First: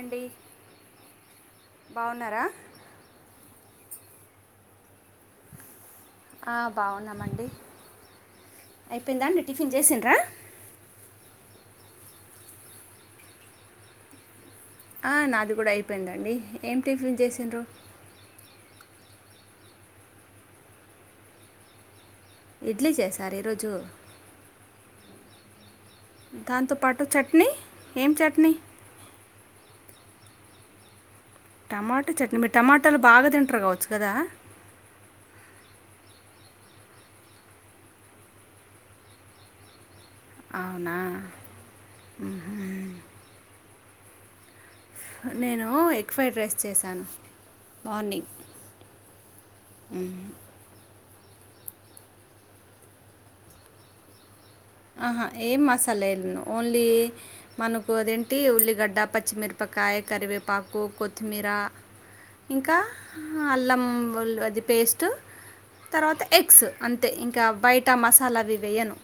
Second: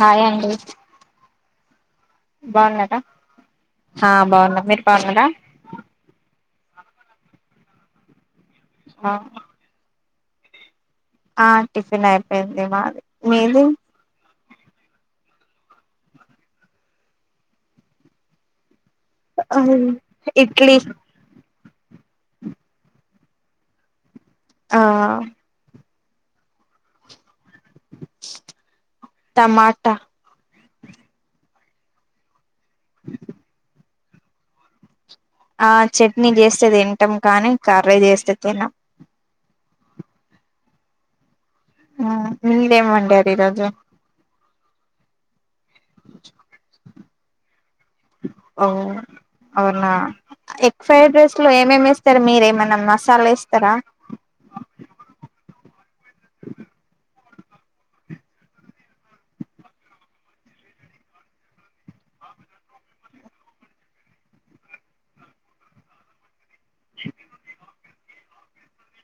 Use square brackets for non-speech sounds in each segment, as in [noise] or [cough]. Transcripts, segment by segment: Hi అండి బాగున్నారా హ బాగున్నా మీరు బాగున్నారా ఆ, బాగున్నామండి అయిపోయిందా అండి టిఫిన్ చేసిండ్రా ఆ టిఫిన్ అయిపోయింది మాది మీది ఆ నాది కూడా అయిపోయిందండి ఏం టిఫిన్ చేసండ్రు ఆ ఇడ్లీ ఇడ్లీ చేసారా ఈ రోజు ఆ దాంతోపాటు చట్నీ ఏం చట్నీ టమాటా టమాటా చట్నీ మీరు టమాటాలు బాగా తింటారు కావచ్చు కదా ఆ చట్నీ చేస్తే తింటాం కానీ కర్రీ చేస్తే తినం అవునా హా మీరేం వండారు ఈ రోజు నేను ఎగ్ ఫ్రైడ్ రైస్ చేశాను మార్నింగ్ ఓ అవునా ఎగ్ ఫ్రైడ్ రైస్లో ఏమేమి ఎస్తారు మీరు ఏమైనా మసాలా ఏస్తారా ఆహా ఏం మసాల ఓన్లీ మనకు అదేంటి ఉల్లిగడ్డ పచ్చిమిర్ కాయ్ కరివేపాకు కొత్థమీర ఇంకా అల్లం అది పేస్ట్ ఎగ్స్ అంతే ఇంక బయట మసాలా అవి వేయను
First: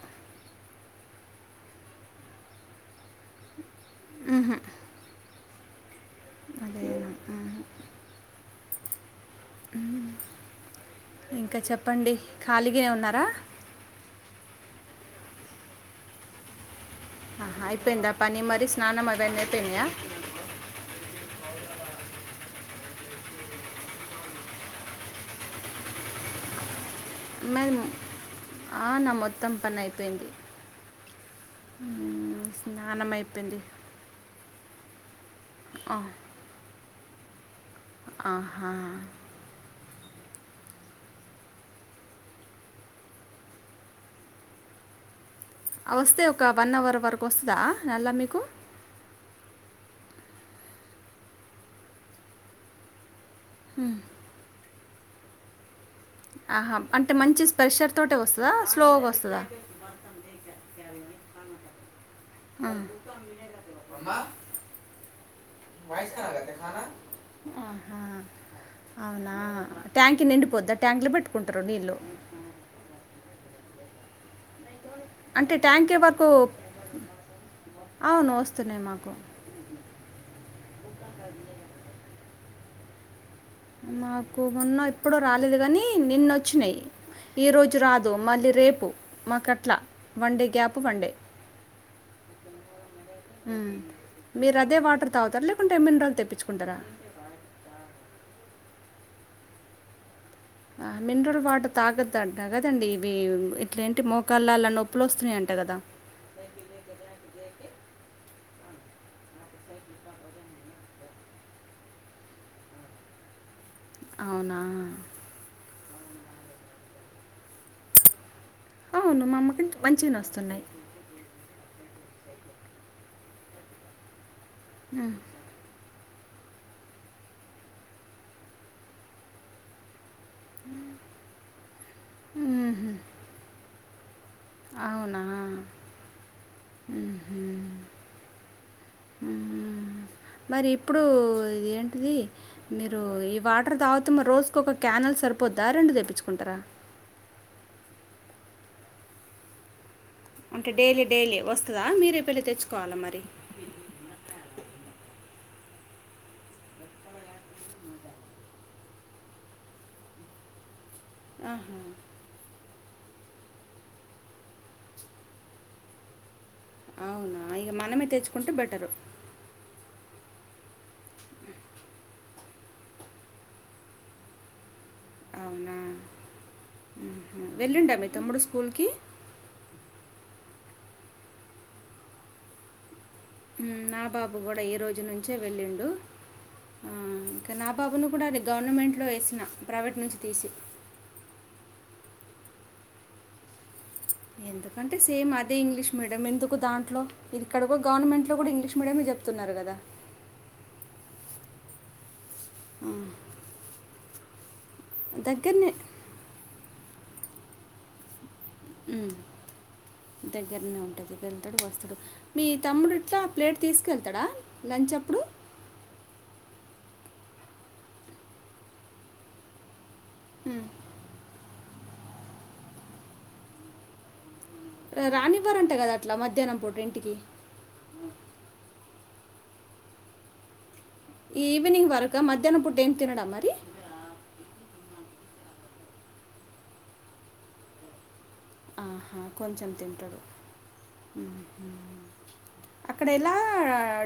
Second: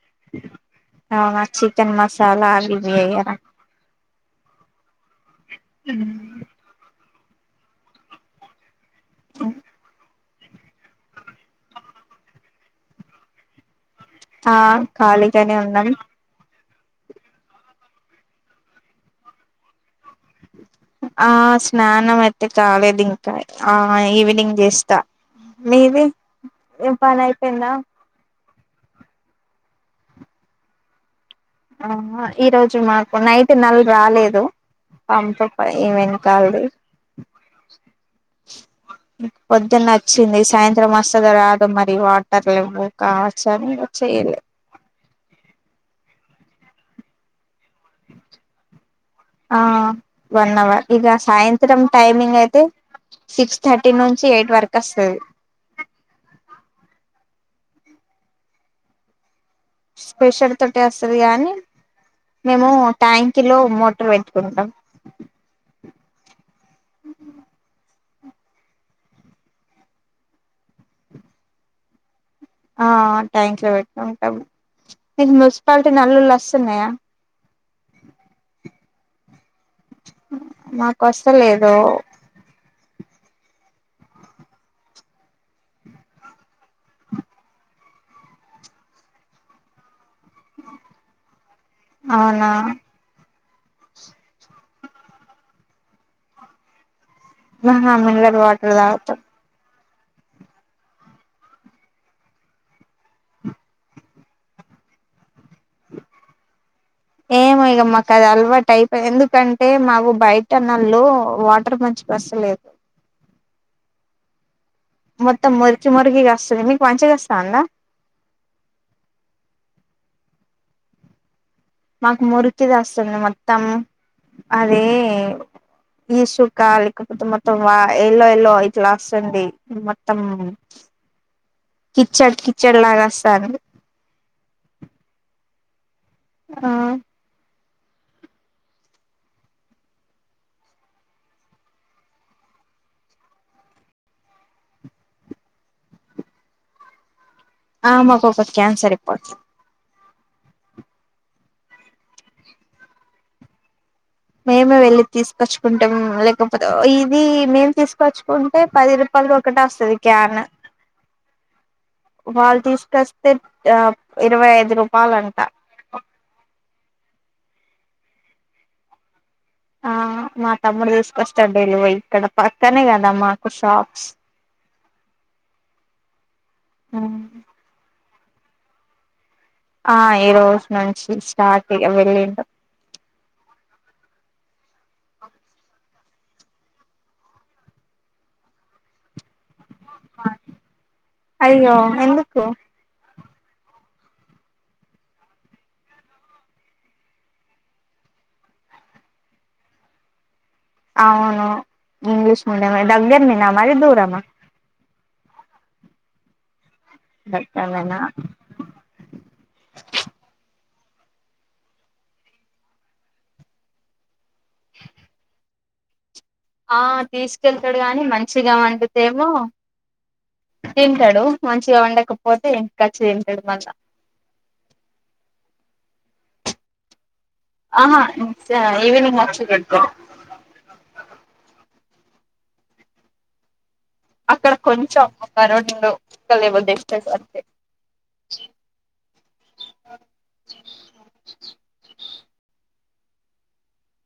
అవునా చికెన్ మసాల అవి వేయర హు హు హు అదే అదే ఇంకా చెప్పండి ఖాళీగే ఉన్నార ఆ ఖాళీగానే ఉన్నాం ఆహా అయిపోయిందా పని మరీ స్నానం అవన్నీ అయిపోయినాయ ఆ స్నానం అయితే కాలేదు ఇంక ఆ ఈవినింగ్ చేస్త మీది పని అయిపోయిందా [unintelligible] ఆ నా మొత్తం పని అయిపోయింది ఆ హ్మ్. ఈ రోజు స్నానం మాకు నైట్ అయిపోయింది. నలు రాలేదు [unintelligible] ఆ! ఏమేం కాలదు ఆహా పొద్దున్న వచ్చింది సాయంత్రం వస్తదో రాదో మరి వాటర్ లేవ్వు కావచ్చు అని [unintelligible] వస్తే ఒక వన్ అవర్ వరకు వస్తుంద నల్ల మీకు ఆ వన్ అవర్ ఇగ సాయంత్రం టైమింగ్ అయితే సిక్స్ థర్టీ నుంచి ఎయిట్ వరకు వస్తది ఆహా అంటే మంచి స్పెషర్ తోటే వస్తద స్లోగా వస్తద స్పెషర్ తోటే వస్తది కానీ ఆ. మేము ట్యాంకిలో మోటర్ అమ్మా పెట్టుకుంటాం ఆహా అవునా ట్యాంక్ నిండిపోద్ద ట్యాంకులో పెట్టుకుంటారు నీళ్ళు ఆ ట్యాన్క్ లో పెట్టు కుంటం అంటే ట్యాంక్ ఎవరికో అవును వస్తున్నాయి మాకు మాకు వస్త లేదు మాకు మొన్న ఎప్పుడో రాలేదు కాని నిన్నొచ్చినాయి ఈరోజు రాదు మళ్ళీ రేపు మాకట్ల వన్డే గ్యాప్ వన్డే అవునా హు మీరు అదే వాటర్ తాగుతారా లేకుంటే మినరల్ తెప్పించుకుంటార మినరల్ వాటర్ తాగుతాం ఆ మినరల్ వాటర్ తాగద్ అంట కదండి ఇవి ఇట్లెంటి మోకాళ్ళ నొప్పులు వస్తున్నాయం ఏమో ఇగర్ మాక్ అది అల వాటైపే ఎందుకంటే మావు బయట నళ్ళు వాటర్ మంచిగా వస్తలేదు అవునా మొత్తం ముచ్చు మొరిగిగా వస్తుంది మీకు మంచిగా వస్తాంద అవును మా [unintelligible] కంట్ మంచిగానే వస్తున్నాయ్ మాకు మురికిది వస్తుంది మొత్తం అదే ఇసుక [unintelligible] లేకపోతే మొత్తం వై ఎల్లో ఎల్లో ఇట్ల వస్తుంది త్తం కిచడ్ కిచడ్ మ్మ్హ. లాగ వస్తంది అవునా ఆ ఉహు హు మరి ఇప్పుడు ఏంటిది మీరు ఈ వాటర్ తాగుతు మరి రోజుకొక క్యాన్ సాల్ సరిపోద్దా రెండు తెప్పిచ్చుకుంటారా ఆ మాకు ఒక్క క్యాన్ సరిపోతాయ్ అంటే డైలీ డైలీ వస్తదా మీరే పెళ్లి తెచ్చుకోవాలా మరి మేమే వెళ్లి తీసుకొచ్చుకుంటాం లేకపోత ఇది మేము తీసుకొచ్చుకుంటే పది రూపాల్ అది ఒకట వస్తది క్యాన్ అహా కస్తే ఆ ఇరవై ఐదు రూపాలంటా అవునా ఇగ మనమే తెచ్చుకుంటే బెటరు ఆహ్ మా తమ్ముడు తీసుకొస్తాడు డైలీ పోయి ఇక్కడ పక్కనే కదా మాకు షాప్స్ అవునా ఉహు వెళ్లిండా మీ తమ్ముడు స్కూల్ కి ఆహ్ ఈ రోజు నుంచి స్టార్ట్ ఇగ వెళ్ళిండు హు నా పాప కూడా ఈ రోజు నుంచే వెళ్ళిండు ఆహ్ ఇంకా నా పాపను కూడా అది గవర్నమెంట్ లో వేసిన ప్రైవేట్ నుంచి తీసి అయ్యో ఎందుకు ఎందుకంటే సేమ్ అదే ఇంగ్లీష్ మీడియం ఎందుకు దాంట్లో ఇది ఇక్కడ కూడా గవర్నమెంట్ లో కూడా ఇంగ్లీష్ మీడియమే చెప్ ప్తున్నారు కదా అవును ఇంగ్లీష్ మీడియమే ఆ, దగ్గర నేనా మరి దూరమా దగ్గరనే దగ్గర నేనా హు ద గ్గరనే ఉంటది వెళ్తాడు వస్తాడు మీ తమ్ముడు ఇట్లా ప్లేట్ తీసుకెళ్తాడా లంచ్ అప్పుడు ఆహ్ తీసుకెళ్తాడు గానీ మంచిగా వండితేమో ఉమ్, తింటాడు. మంచిగా వండకపోతే ఇంటికి కాచ్చి తింటాడు మల్ల రానివ్వరంట కదా అట్లా మధ్యాహ్నం పూట ఇంటికి ఆహా ఈవెనింగ్ అచ్చు కడతారు ఈవినింగ్ వరక మధ్యాహ్నం పూట ఏం తినడా మరి అక్కడ కొంచెం ఒక రెండు ముక్కలెమో అంతే ఆహా కొంచెం తింటాడు ఉహు అక్కడ ఎలా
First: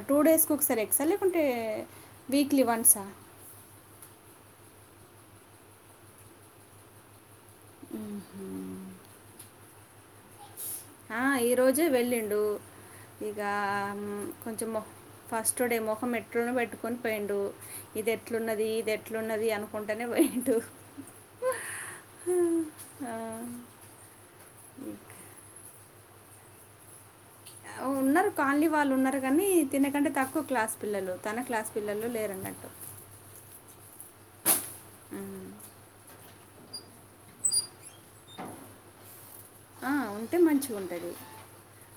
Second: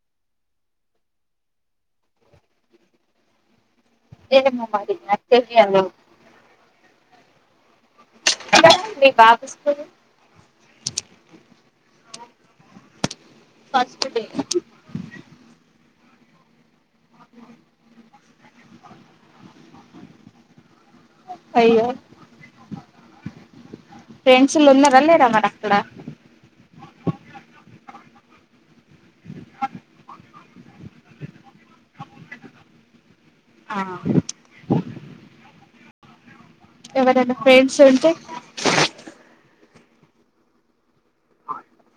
టూ డేస్ ఒకసారి ఎగ్సా లేకుంటే వీక్లీ వన్సా లేదేమో మరి, నాకు తెలియదు [inaudible] మీ బాబు స్కూల్ ఆహ్ ఈ రోజే వెళ్ళిండు ఇగా ఫస్ట్ డే హ్మ్ కొంచెం ఫస్ట్ డే మోకం ఎట్లానో పెట్టుకు కొని పోయిండు ఇది ఎట్లున్నది ఇది ఎట్లున్నది అనుకుంటనే పోయిండు అయ్యో ఆహ్ ఫ్రెండ్స్ లు ఉన్నర లేరా మరి అక్కడ ఉన్నారు కాలనీ వాళ్ళు ఉన్నారు కానీ తినకంటే తక్కువ క్లాస్ పిల్లలు తన క్లాస్ పిల్లలు లేరన్నట్టు ఆహ్ మ్. ఎవరైనా ఫ్రెండ్స్ ఉంటే ఆహ్ ఉంటే మంచిగా ఉంటది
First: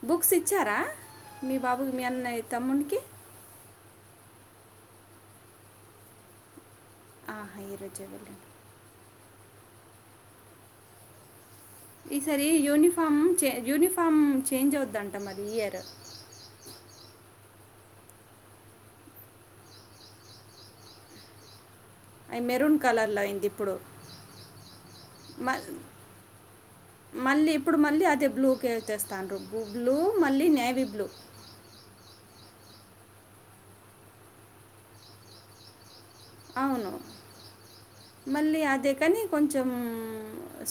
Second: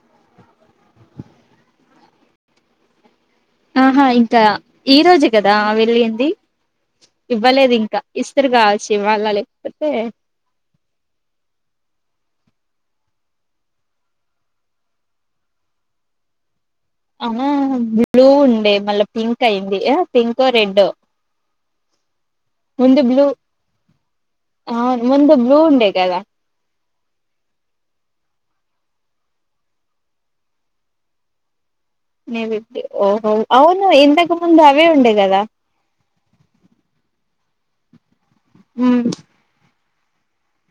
బుక్స్ ఇచ్చారా మీ బాబుకి మీ అన్నయ్యా తమ్మునీకి ఆహా ఇంకా ఈ రోజు కదా వెళ్ళింది ఆహా ఇవ్వలేదు ఇంకా ఈరోజే వెళ్ళండి ఇస్తరు కావచ్చు ఇవాళ్ళా చెప్పే ఈసారి యూనిఫామ్ యూనిఫామ్ చేంజ్ అవుద్దంట మది ఇయర్ ఆవును బ్లూ ఉండే మళ్ళా పింక్ అయింది పింకో రెడో అవి మెరూన్ కలర్ల అయింది ఇప్పుడు అవును ముందు బ్లూ ఉండే కదా మల్లి ఇప్పుడు మల్లి అదే బ్లూ కేేల్ చేస్తారూ బ్లూ మళ్ళీ నేవీ బ్లూ నేవీ బు ఓహో అవును ఇంతకు ముందు అవే ఉండే కదా అవును మళ్ళీ అదే కదా ఉమ్ కాని కొంచెం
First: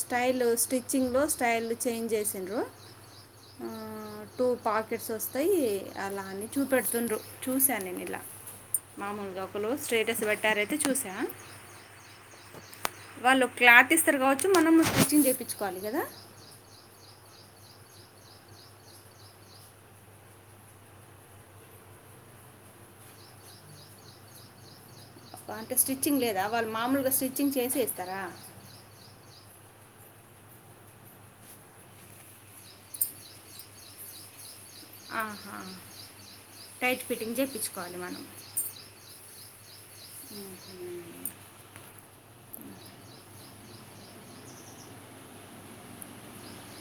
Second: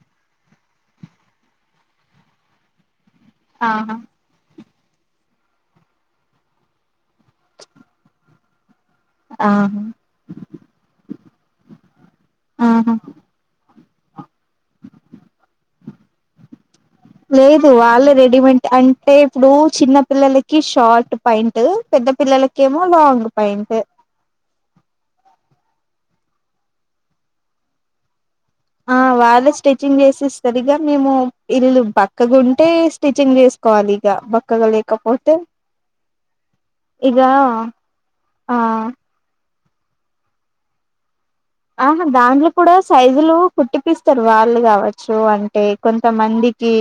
స్టైల్ స్టిచ్చింగ్ స్టైల్ చేంజ్ చేసిండ్రు ఆహా టికెట్స్ వస్తాయి అలా అని చూపెడుతుండ్రు చూశాను నేను ఇలా మామములుగా ఆహా ఓకలు స్ట్రేటస్ పెట్టరు ఆయితే చూసా ఆహా వాళ్ళు క్లారీటి ఇస్తారు కావచ్చు మనం స్టిచ్చింగ్ చేపించుకోవాలి కదా లేదు వాల్లే రెడీమేట్ అంటే ఇప్పుడు చిన్న పిల్లలకి షార్ట్ ప్యాంట్ పెద్ద పిల్లలకి కేమో లంగ్ పాయింట్ అంటే స్టిచ్చింగ్ లేదా వాళ్ళు మామూలుగా స్టిచ్చింగ్ చేసే ఇస్తారా వాళ్ళ స్టిచ్చింగ్ చేసి ఇస్తారు ఇగ మేము ఇల్లు బక్కగాంటే స్టిచ్చింగ్ చేసుకోవాలి ఇగా పక్కగ లేకపోతే ఆహా టైట్ ఇగా ఫిట్టింగ్ ఆ ఉహ్ ఆహా దాంట్లో కూడా సైజులు కుట్టిపిస్తారు వాళ్ళు కావచ్చు అంటే కొంతమంది కి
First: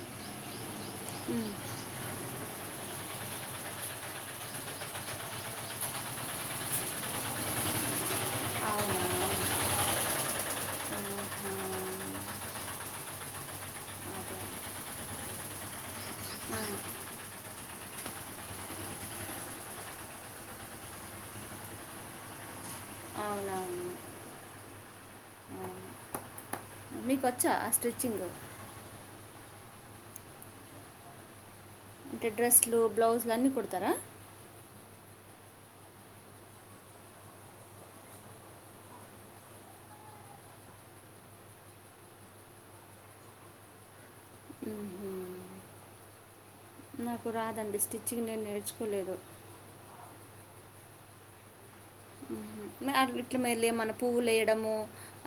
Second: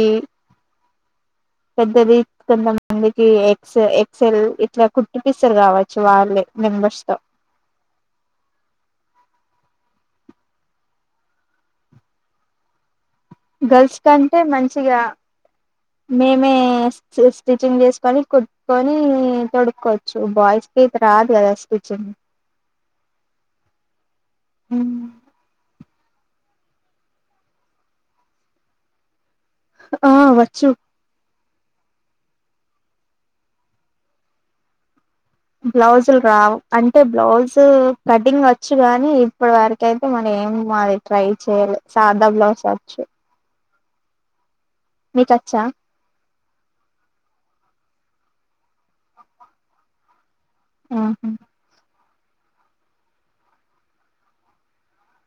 పెద్దది కొంతమంది ఎక్స్ ఎక్స్ ఎల్ ఇట్లా కుట్టిపిస్తారు కావచ్చు వాళ్ళు మెంబర్స్ తో అవునా గర్ల్స్ కంటే మంచిగా మేమే ఆహా. స్టిచింగ్ చేసుకొని కుట్కొని తొడుక్కకోవచ్చు బాయ్స్ అయితే రాదు కదా త్రిచ్చింగ్ అవును హ్ అవును. మీకు వచ్చా ఆ స్ట్రిచ్చింగ్ ఆ వచ్చు అంటే డ్రెస్లు బ్లౌజ్లు అన్నీ కుడతారా బ్లౌజులు రావు అంటే బ్లౌజు కటింగ్ వచ్చు గానీ ఇప్పుడు వరకు అయితే మన ఏమో ఆది ట్రై చేయ్యాలే సాదా బ్లౌస్ వచ్చు మ్మ్. నీకచ్చా నాకు రాదండి స్టిచ్చింగ్ నేను నేర్చుకోలేదు ఆహా హ్ నాకు గిట్ల మరీ మన పువ్వులు వేయడము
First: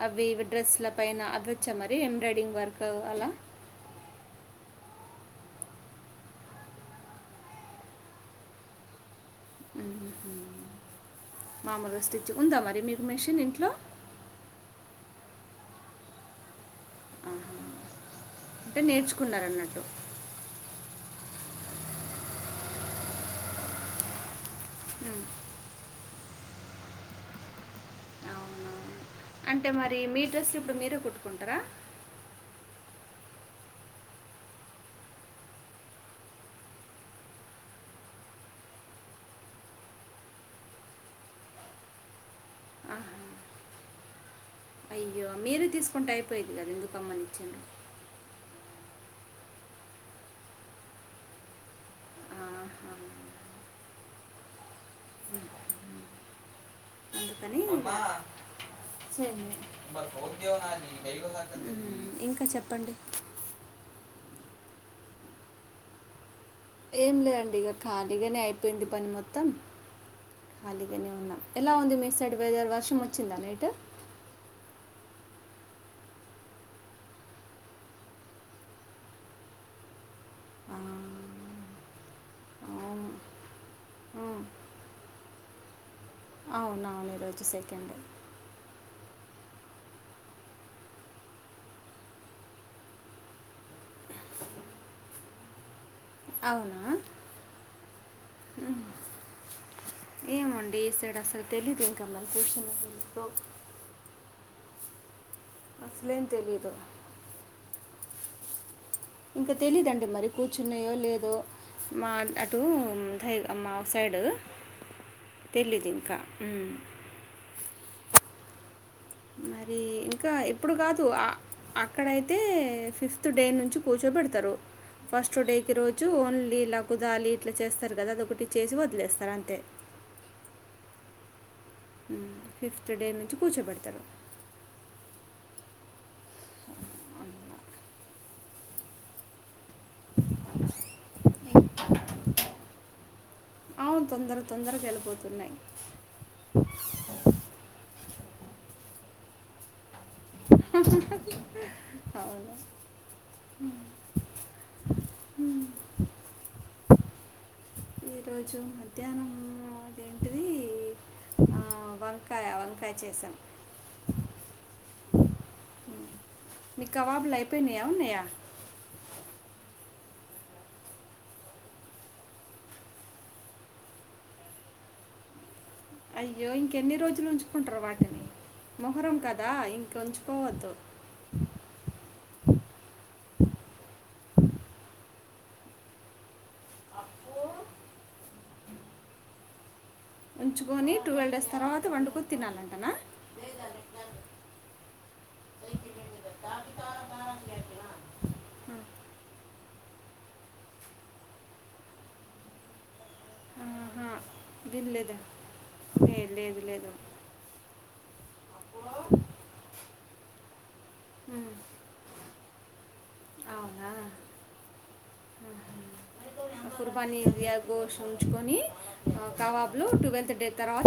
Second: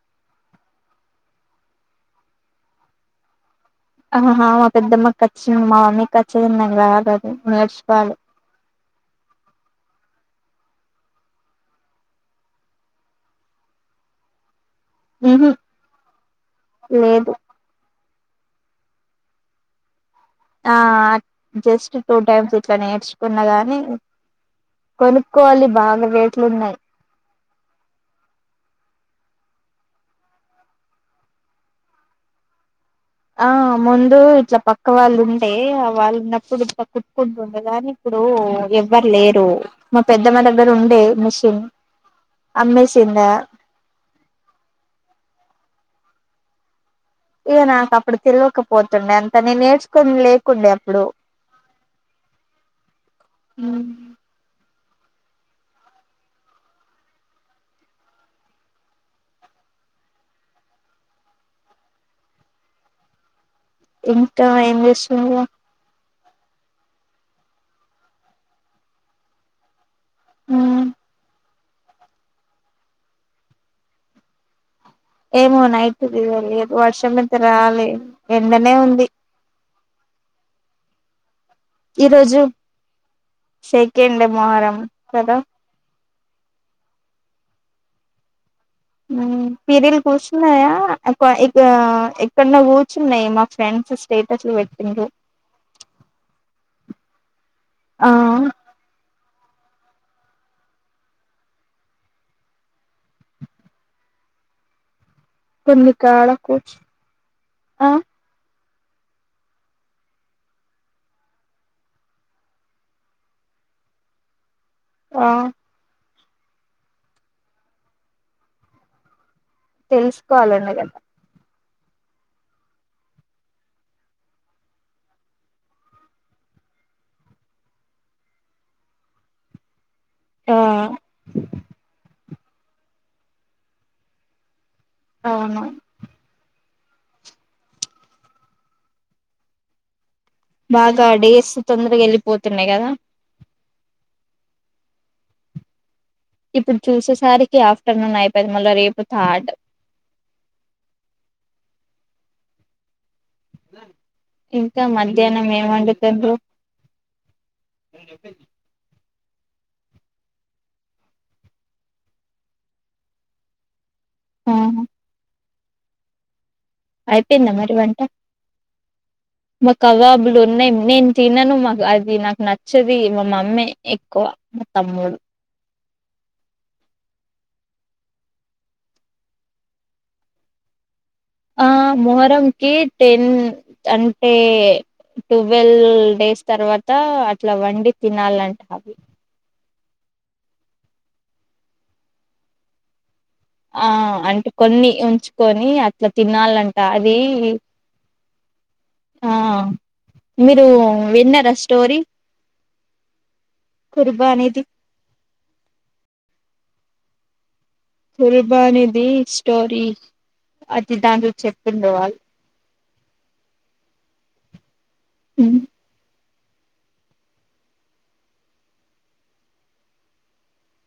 అవి డ్రెస్ల పైన అవి వచ్చా మరి ఎంబ్రాయిడర్ వర్క్ అలా ఆహా మా పెద్దమ్మకి వచ్చి మా మమ్మీకి వచ్చిదింలాదు [unintelligible] నేర్చుకోవాలి మ్మ్. మామూలుగా స్టిచ్ ఉందా మరి మీకు మెషిన్ ఇంట్లో హు హమ్ లేదు అంటే నేర్చుకున్నార అన్నట్టు ఆ జస్ట్ టూ టైమ్స్ ఇట్లా నేర్చుకున్న గానీ కొనుక్కోవాలి బాగా రేట్లు ఉన్నాయి అవునా అంటే మరి మీ డ్రెస్ ఇప్పుడు మీరే కుట్టుకుంటారా ఆ ముందు ఇట్లా పక్క వాళ్ళు ఉంటే ఆ వాళ్ళు ఉన్నప్పుడు ఇట్టా కుట్టుకుంటుండే కాని ఇప్పుడు ఎవ్వరు లేరు మా పెద్దమ్మ దగ్గర ఉండే మిషన్ అమ్మేసింద అయ్యో మీరే తీసుకుంటే అయిపోయిది గదా ఇగ నా కప్పుడు తెల్వక పోతుండే అంత నే నేర్చుకుని లేకుండే అప్పుడు ఆహా. ఉం మూ వ [unintelligible] ఉం ఇంకా చెప్పండి ఇంకా ఏం చేస్తుంది ఇగ ఏం లేదండి ఇగ ఖాళీగానే అయిపోయింది పని మొత్తం ఖాళీగానే ఉన్నాం ఎలా ఉంది మీ సైడ్ వెదర్ వర్షం వచ్చిందా నైట్ ఏమో నైట్ తెలియలేదు వర్షం ఐతే రాలే ఎండనే ఉంది ఆ, ఈరోజు అవును ఆ, సెకండ్ మోహరం కదా అవును అవును ఈరోజు సెకండే పిరలు కూర్చున్నాయా ఇ [unintelligible] ఎక్కడన్నా కూర్చున్నాయి మా ఫ్రెండ్స్ స్టేటస్లు పెట్టినరు అవునా ఆ ఏమండి ఈ సాడు అసలు తెలీదు ఏం కళి కూర్చనిో [unintelligible] [unintelligible] తనికాడకుచ్చ తెలీదు ఆ ఇంక తెలీయధండి మరి కూర్చున్నయో లేదో మా అటు దయి మా సైడు ఆ తెలీయదు ఇంకా మ్మ్. మరి ఇంకా ఇప్పుడు తెలుసుకోవాలండి కదా కాదు ఆ అక్కడ అయితే ఫిఫ్త్ డే నుంచి కూర్చోబెడతారు ఫస్ట్ డేకి రోజు ఓన్లీ లా కుదాలి ఇట్లా చేస్తారు కదా అదొకటి చేసి వదిలేస్తారు అంతే ఆ ఉం ఫిఫ్త్ డే నుంచి కూర్చోబెడతారు అవును అ [inaudible] బాగా డేస్ తొందరగా వెళ్ళిపోతున్నాయి కదా అవును తొందర తొందరగా వెళ్ళిపోతున్నాయి ఇప్పుడు చూసేసరికి ఆఫ్టర్నూన్ అయిపోయిది మళ్ళీ రేపు థార్డ్ అవునా ఇంకా మధ్యాహ్నం ఏం వండుతుండ్రు ఈరోజు మధ్య ఉం అదేంటిది ఆ వంకాయ వంకాయ చేసాం ఆ నీ కవాబులు అయిపోయిందా మరి అయిపోయినాయా వంట ఉన్నాయా మా కవాబులు ఉన్నాయి నేను తినను మాకు అది నాకు నచ్చది మా మమ్మే ఎక్కువ మా తమ్ముడు అయ్యో ఇంకెన్ని రోజులు ఉంచుకుంటారు వాటిని మొహరం కదా ఇంక ఉంచుకోవద్దు ఆ మొహరంకి టెన్ అంటే ట్వెల్వ్ డేస్ తర్వాత అట్లా వండి తినాలంట అవి ఉంచుకొని టువల్ డేస్ తర్వాత వండుకొని తినాలంటనా ఆ అంటే కొన్ని ఉంచుకొని అట్లా తినాలంట అది ఆ మీరు విన్నారా స్టోరీ ఆహా కుర్బానీది విన్లేదే ఏ లేదు లేదు కుురుబా అనేది స్టోరీ అది దాంట్లో ఉమ్, చెప్పిండే వాళ్ళు అవునా ఉమ్మ్ కుర్బానీ ఇదియా గోష్ ఉంచుకొని ఆ కవాబ్లు టువల్త్ డే తర్వాత